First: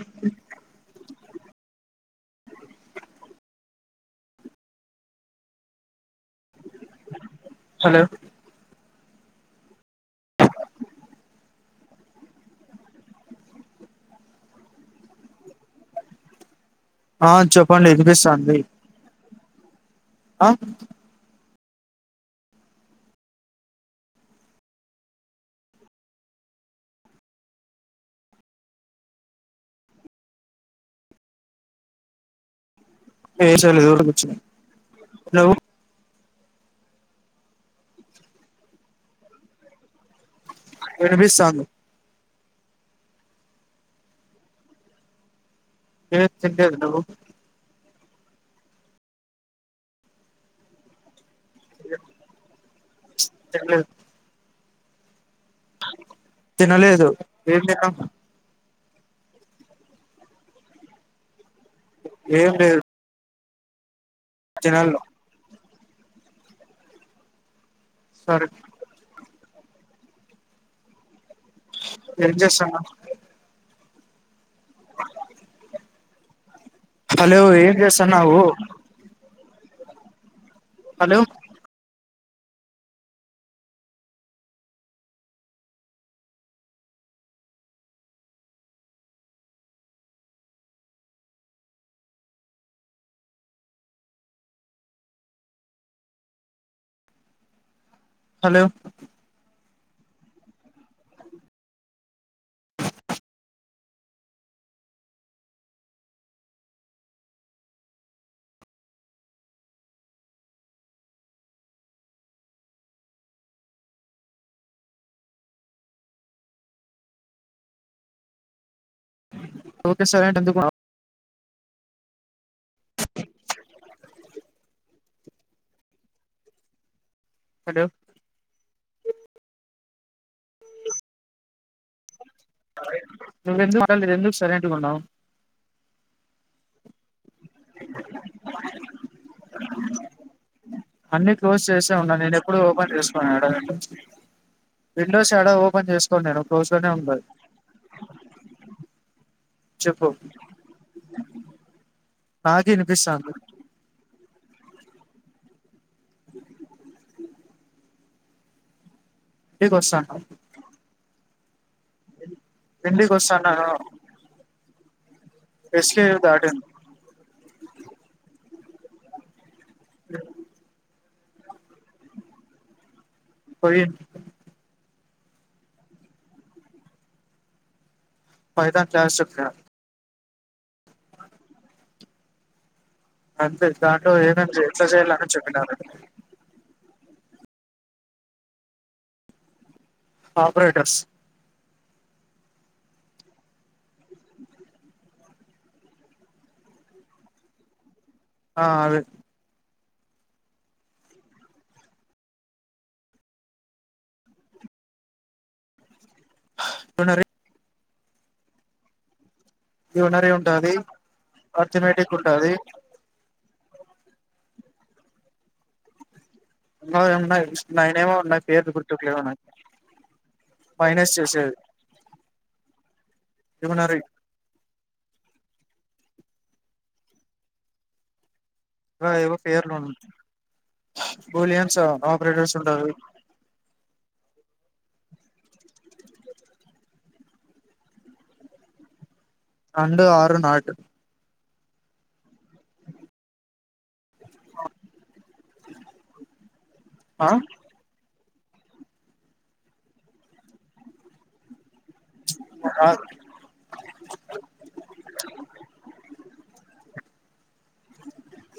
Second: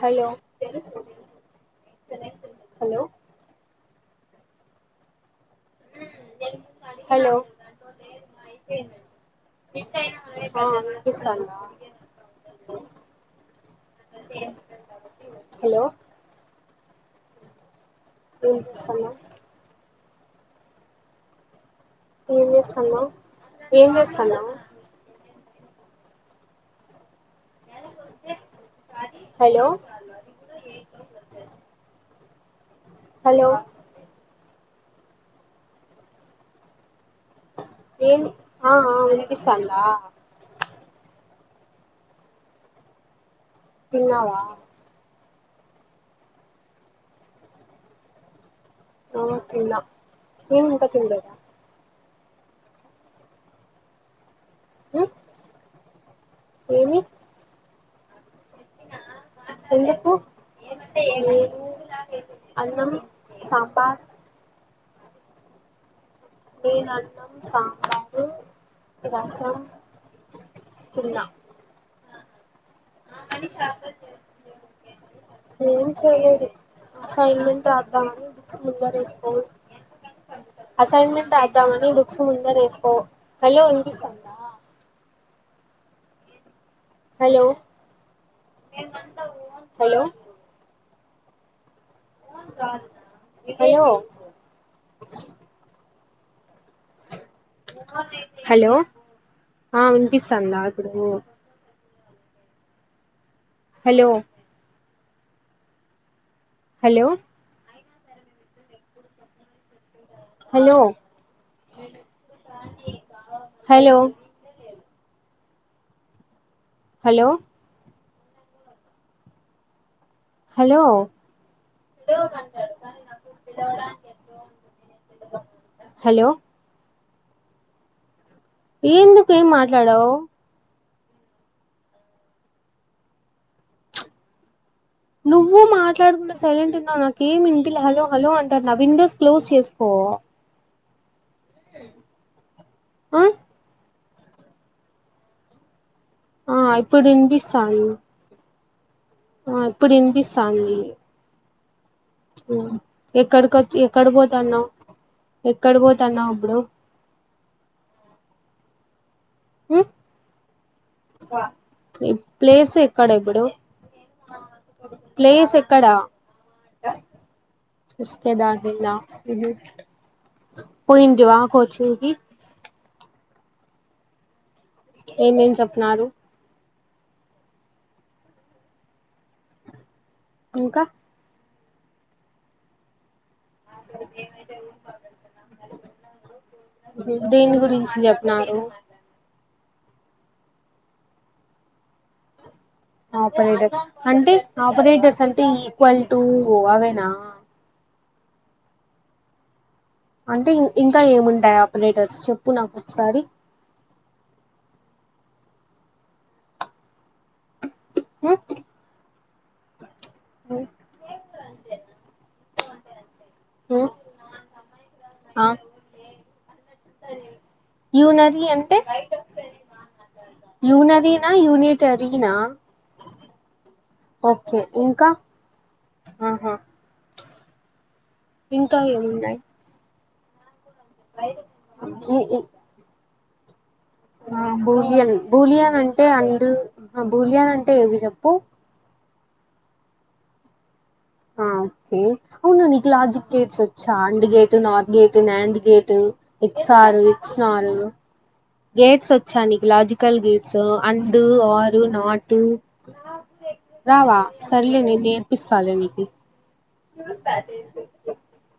Hello hello hello hello ఆ వినిపిస్తందా hello ఆ చెప్పండి ఏం ఇనిపిస్తాది, చేస్తున్నావ్ ఆ ఏం చేస్తనవ్, ఏం చేస్తనవ్ హలో హలో ఏం చేయలేదు ఊరికే కూర్చున్న నేన్ ఆ అ వినిపిస్తందా వినిపిస్తది. తిన్నావా ఎ తినలేదు నువ్వు ఆ తిన్న ఎం ఇంకా తినలేదా తినలేదు హు తినలేదు ఏంతిన్నావ్ ఎందుకు ఏం అన్నం సాంబార్ తిన్న లో వేడి అన్నం, సాంబార్, సరే రసం తిన్న మీరు ఎం చేస్తారు, ఏం చెయలేదు హలో సైలెంట్ ఏం రాధమని చేస్తున్నావు బుక్స్ ముందడ వేసుకొని, హలో అసైన్మెంట్ రాద్దామని బుక్స్ ముందరేసుకో హలో వినిపిస్థాందా హలో హలో హలో ఆ వినిపిస్తాందా ప్పుడూ hello hello hello hello hello okay సారే అంటే ఎందుకు మా హలో హలో హలో ఏందుకు ఏం మాట్లాడవు నువ్వెందుకు మాట్లాడ నేనెందుకు సరే నువ్వు మాట్లాడకుండా సైలెంటున్నావ్ నాకేమినిపియలే హలో హలో అంటన్న విండోస్ క్లోస్ చేసుకోవా అన్ని క్లోజ్ చేసే ఉన్నా నేనెప్పుడూ ఓపన్ ఆ చేసుకోను [unintelligible] విండోస్ ఎడా ఓపన్ చేసుకోన్ నేను ఆ క్లోజ్లోనే ఇప్పుడు ఉంటది వినిపిస్తాంది ఆ చెప్పు ఇప్పుడినిపిస్తాంది నాకే వినిపిస్తాంది ఎక్కడికొచ్చి ఎక్కడపోతాన్నావ్ ఎక్కడపోతన్నావ్ అప్పుడు ఇంటికొస్తాండ ఈ ప్లేస్ ఎక్కడ ఇప్పుడు వస్తాన్నాను ప్లేస్ ఎక్కడా ఎస్కేవ్ దాటింది పొయిందా హుహు [unintelligible] పోయింటివా కోచింగ్ కి పోయి ఏమేమ్ చెప్నారు పైథాన్ క్లాస్ చెప్పిన ఇంక అంతే దాంటలో ఏమేం చెయ్ ఎట్ల చేయాలని చెప్పినారు దేని గురించి చెప్పినాడు ఆపరేటర్స్ ఆపరేటర్స్ అంటె ఆపరేటర్స్ అంటే ఈక్వల్ టూ అవేనా ఆ అదే అంటే ఇంక్ ఇంకా ఏముంటాయ్ ఆపరేటర్స్ చెప్పు నాకొకసారి పొయినా రే [inaudible] యూనరి ఉమ్, ఉంటాది ఆర్థమేటిక్ ఉంటాది ఊ హ వున్నాయ్ ఉన్నాయ్ నైనేమో ఉన్నాయ్ పేర్లు అంటే గుర్తుకులేవు నాకి యూనరీనా యూనిటరినా యూనరీ ఓకే ఇంకా ఆహా ఇంకా అ ఏవో ఏమున్నాయి పేర్లు బోలియాన్స్ ఆ ఈ- ఈ- ఆపరేటర్సుంటారు ఆ బూలియన్ బూలియానంటే అండు అ బూలియాన్ అంటే ఏవి జెప్పు అండ్ ఆర్ నాట్ ఆ ఓకే అవునూ నీకు లాజిక్ గేట్స్ వచ్చా and gate north gate non gate X ఆరు ఆ ఎక్స్ నారు గేట్స్ వచ్చా నీకు లాజికల్ గేట్స్ అండ్ ఆర్ డు నాటు రావా సర్లే నేను నేర్పిస్తా లే నీకి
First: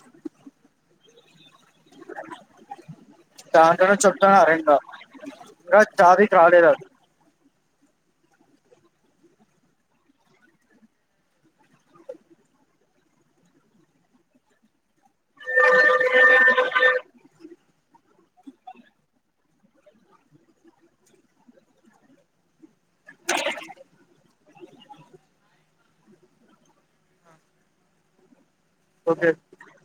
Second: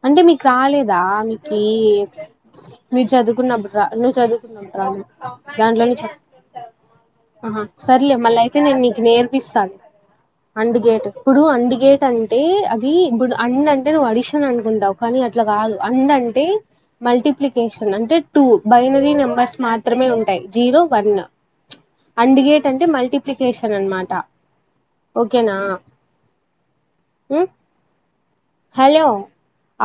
అంటే మీకు రాలేదా మీ ఈ నేను చదువుకున్న అప్పుడు దాంట్లోనే నువ్వు చెప్తున్నారు చదువుకున్నావు ఇంకా డరాలేదా ఇంకా దాంట్లో ని [inaudible] ఆహా సర్లే మల్లా అయితే నేను నీకు నేర్పిస్తాను అండ్ గేటు ఇప్పుడు అండ్ గేట్ అంటే ఈ ఇప్పుడు అండ్ అంటే నువ్వు అడిషన్ అనుకుంటావు కానీ అట్లా కాదు అండ్ అంటే మల్టిప్లికేషన్ అంటే టూ బైనరీ నెంబర్స్ మాత్రమే ఉంటాయి జీరో వన్ అండ్ గేట్ అంటే మల్టిప్లికేషన్ అన్నమాట ఓకే నా ఉ హలో ఓకే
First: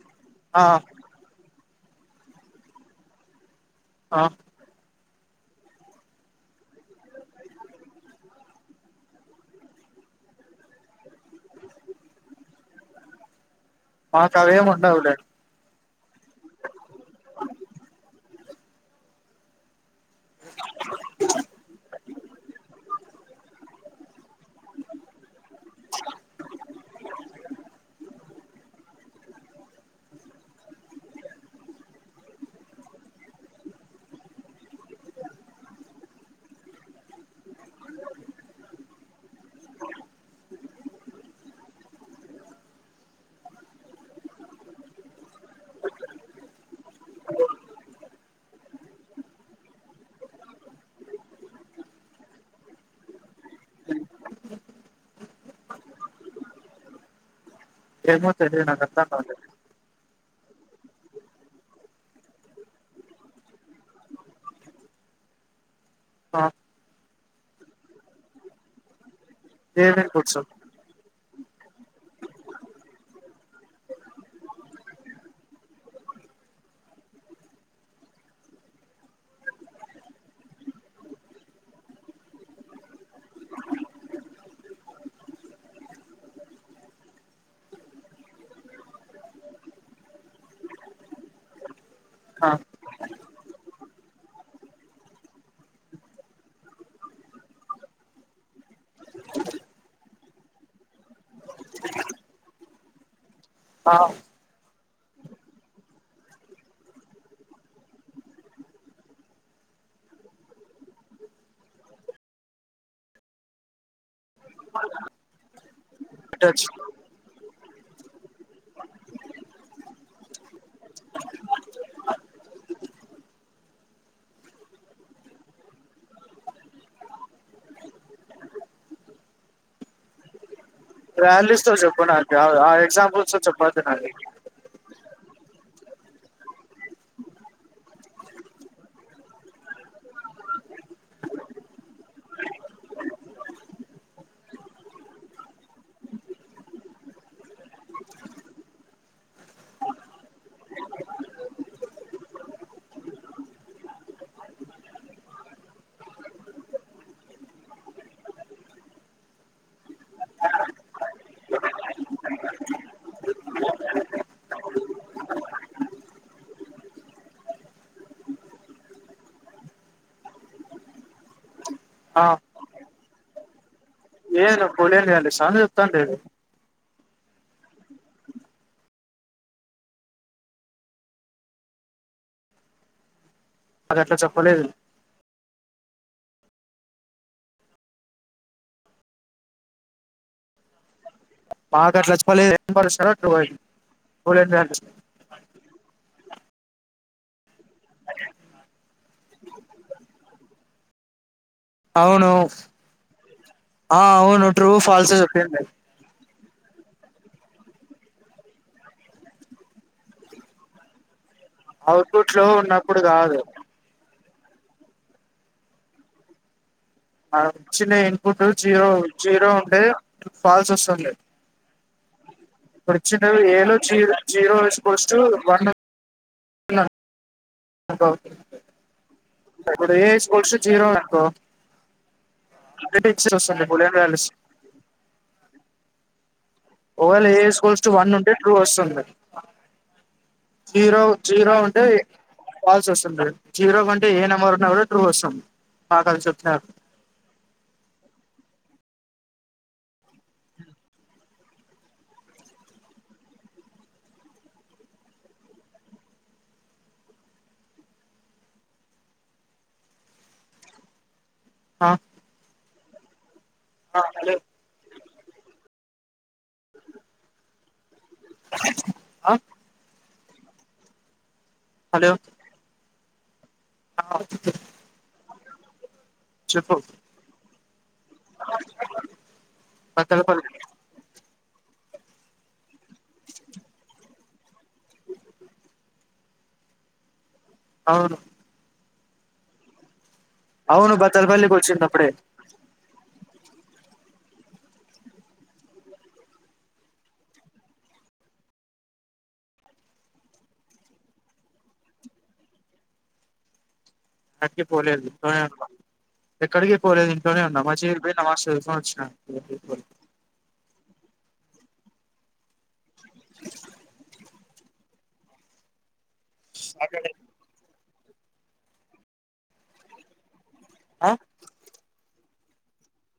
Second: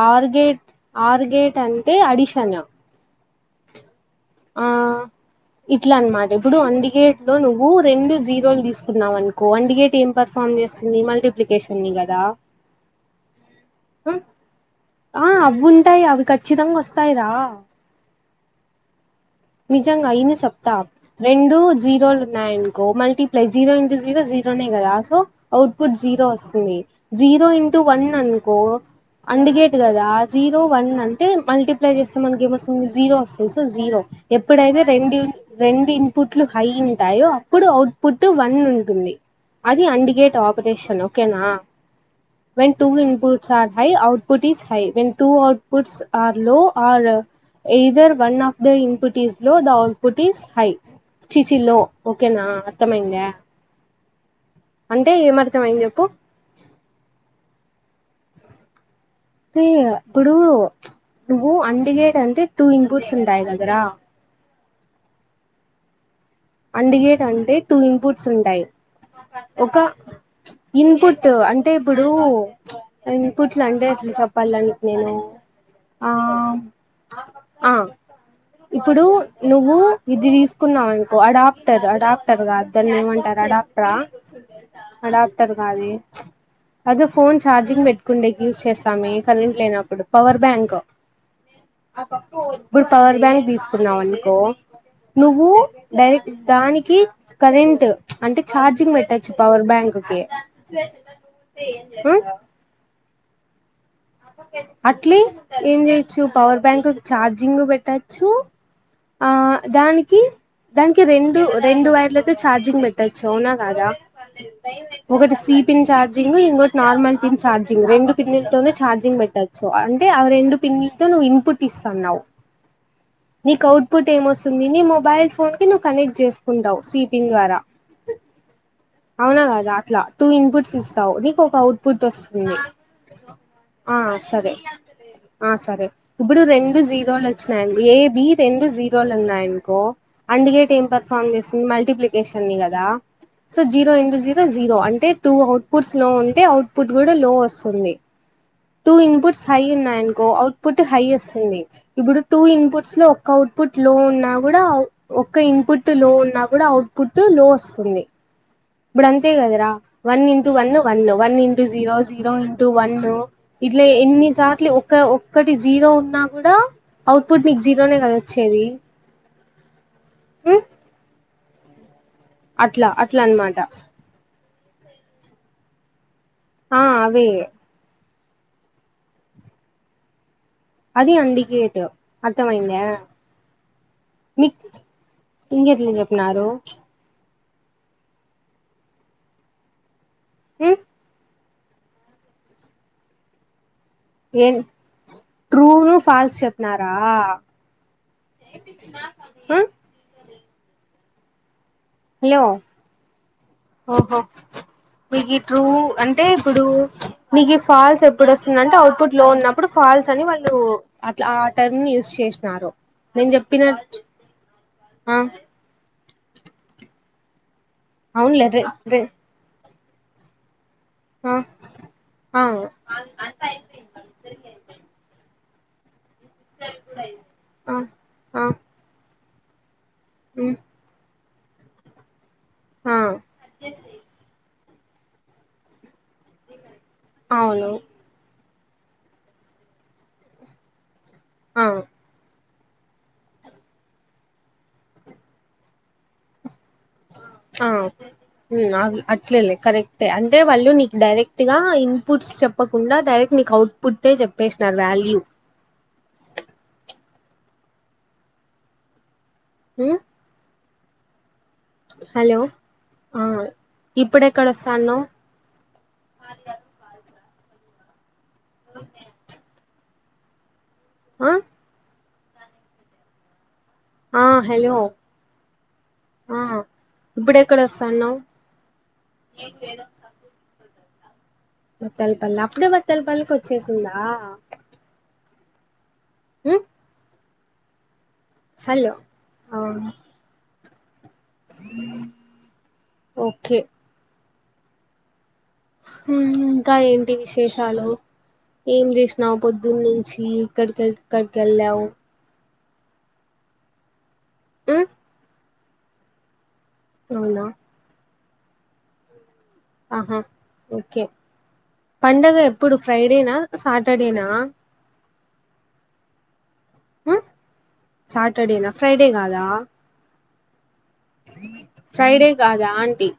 ఆర్ ఆ గేట్ ఆర్ గేట్ అంటే అడిషన్ ఆ ఇట్లా అన్నమాట ఇప్పుడు అండ్ గేట్ లో నువ్వు రెండు జీరోలు తీసుకున్నావు అనుకో అండ్ గేట్ ఏం పర్ఫార్మ్ చేస్తుంది మల్టిప్లికేషన్ ని కదా మాకు అవేమి ఉండవులే ఆ అవింటాయి అవి ఖచ్చితంగా వస్తాయి రా నిజంగా విను చెప్తా రెండు జీరో ఉనాయి అనుకో multiply zero into zero zero కదా సో అఔట్ పట్ జీరో వస్తుంది జీరో ఇంటూ వన్ అనుకో అందుగేట్ కదా జీరో వన్ అంటే మల్టిప్లై చేస్తే మనకి ఏమొస్తుంది జీరో వస్తుంది సో జీరో ఎప్పుడైతే రెండు రెండు ఇన్పుట్లు హై ఉంటాయో ఇప్పుడు అఔట్పుట్ వన్ ఉంటుంది అది అండిగేట్ ఆపరేషన్ ఓకేనా when two inputs are high output is high when two outputs are low or either one of the input is low the output is high చి చి లో ఓకేనా అర్థం అయిందా అంటే ఏం అర్థం అయింది చెప్పు ఏమో తెలీదు నాకు అర్థం కల రే ఇప్పుడు నువ్వు అండగేట్ అంటే టూ ఇన్పుుట్స్ ఉంటాయి కదర ఆ అందుగేట్ అంటే టూ ఇన్పుట్స్ ఉంటాయి ఒక ఏమేం కూర్చో ఇన్పుట్ ట్ అంటే ఇప్పుడు ఇన్పుట్లు అంటే ఇట్లా చెప్పాలని నేను ఆ ఆ ఇప్పుడు నువ్వు ఇది తీసుకున్నావు అనుకో అడాప్టర్ అడాప్టర్ కా దాని ఏమ అడాప్టర్ ఆ అడాప్టర్ కాదే ఏదో ఫోన్ ఛార్జింగ్ పెట్టు కుండేకి యూజ్ చేస్తామ కరెంట్ లేనప్పుడు పవర్ బ్యాంక్ ఆ ఇప్పుడు పవర్ బ్యాంక్ తీసుకున్నామం నువ్వు డైరెక్ట్ దానికి కరెంట్ అంటే చార్జింగ్ పెట్టచ్చు పవర్ బ్యాంక్ కి ఆ అట్లీ ఏం చేయచ్చు పవర్ బ్యాంక్ చార్జింగ్ పెట్టచ్చు ఆ దానికి దానికి రెండు రెండు వైర్లు అయితే ఛార్జింగ్ పెట్టొచ్చు అవునా కాదా ఒకటి సి పిన్ ఛార్జింగ్ పెట్టచ్చు ఇంకోకటి నార్మల్ పిన్ ఛార్జింగ్ రెండు పిన్నిలు చార్జింగ్ ఛార్జింగ్ పెట్టచ్చు అంటే ఆ రెండు పిన్లు తో నువ్వు ఇన్పుట్ ఇస్తున్నావు నీకు అవుట్ పుట్ ఏమొస్తుంది నీ మొబైల్ ఫోన్ కి నువ్వు కనెక్ట్ చేసుకుంటావు సీపింగ్ ద్వారా అవునా కదా అట్లా టూ ఇన్పుట్ స్తావు నీకు ఒక వాల్యూస్ తో చెప్పు అవుట్పుట్ నాకు వస్తుంది ఆ ఎగ్జాంపుల్స్ తో చెప్పద్దు ఆ నాకు సరే ఆ సరే ఇప్పుడు రెండు జీరోలు వచ్చిన ఏ బి రెండు జీరోలు ఉన్నాయినుకో అండ్ గేట్ ఏం పర్ఫామ్ చేసింది మల్టిప్లికేషన్ ని కదా so zero into zero zero అంటే టూ అవుట్పుట్స్ లో ఉంటే అవుట్పుట్ కూడా లో వస్తుంది టూ ఇన్పుట్స్ హై ఉన్నాయనుకో అవుట్పుట్ హై వస్తుంది ఇప్పుడు టూ ఇన్పుట్ స్ లో ఒక్క అవుట్పుట్ లో ఉన్నా కూడా ఒక్క ఇన్పుట్ లో ఉన్నా కూడా అవుట్పుట్ లో వస్తుంది ఏ ఇప్పుడు అంతే కదరా one into one one one into zero zero into one ఇట్లా ఎన్ని సాట్ల ఒక్క ఒక్కటి జీరో ఉన్నా కూడా అవుట్పుుట్ నీకు జీరోనే కద వచ్చేది ఉమ్, ఆ అట్లా అట్లా అన్నమాట లేదు నిను ఫోన్ ఎమ్ చెయ్యనులే స్వామి [unintelligible] ఆ అవి అది ఇన్డికేటు అర్థం అయ్యిందా వాళ్ళు అట్లా చెప్పలేదు లే న్నారు హ నాకు అట్లా రెస్పాండ్ [unintelligible] అట్లా పొయింది ట్రూను ఫాల్స్ చెప్పినారా ఆ అవును హలో ఆ ఓప్ ఓప్ అవును ట్రూ ఫాల్స్ మీకు చెప్పింది ట్రూ అన్ అంటే ఇప్పుడు నీకు ఫాల్స్ ఎప్పుడు వస్తుందంటే అవుట్పుట్ లో ఉన్నప్పుడు ఫాల్స్ అని వాళ్ళు ఆ టర్మ్ ని యూస్ అవుట్పుట్ లో చేసినారు ఉన్నప్పుడు నేను కాదు చెప్పిన ఆ ఆ చిన్న ఇన్పుట్ అవునులే రే జీరో రే జీరో ఉంటాది ఫాల్స్ వస్తు ఆ ఆ ఇప్పుడు ఇచ్చినవి ఏదో జీరో జీరో ఇజీకొల్ట్ ఆ ఆ [inaudible] ఏ ఉమ్ ఇజికొల్ట్ జీరో అనుకొ ఆ ఒక్కటి ఇచ్చి [unintelligible] ఓవేన్ ఏ అవును స్కోల్స్ టూ వన్ ఉంటే టూ వస్తుంది జీరో ఆ ఉంటే జీరో ఉంటే ఏ నెంబర్ ఉన్నా కూడ ట్రూ వస్తుంది ఆ అట్లేలే కరెక్టే అంటే వాళ్ళు నీకు డైరెక్ట్ గా ఇన్పుట్స్ చెప్పకుండా డైరెక్ట్ నీకు అవుట్ పుట్టే చెప్పేసినారు వాల్యూ నా ఆ హలో ఆ ఇప్పుడు హలో ఏక్కడ వస్తాన్నావ్ ఆ ఆ హలో ఆ హలో చెప్పు హలో బత్తలపల్లి బత్తలపల్లి అప్పుడే బత్తలపల్లికి వచ్చేసిందా మ్మ్ అవును అలో అవును అవును బత్తలపల్లి కి వచ్చింది అప్పుడే ఓకే మ్మ్ ఇంకా ఏంటి విశేషాలు ఏం చేసినావు పొద్దున్న నుంచి ఎక్కడికి ఎక్కడికి కెళ్ళావు అక్కడికి ఉమ్ పోలేదు ఇంట్లోనే ఉన్నా ఎక్కడికి పోలేదు ఇంట్లోనే అవునా ఉన్నామ [unintelligible] వచ్చిన ఆహా ఓకే పండగ ఎప్పుడు ఫ్రైడేనా సాటర్డేనా అక్కడే ఉమ్ సాటర్డేనా ఫ్రైడే కాదా ఆ ఫ్రైడే కాదా ఆంటీ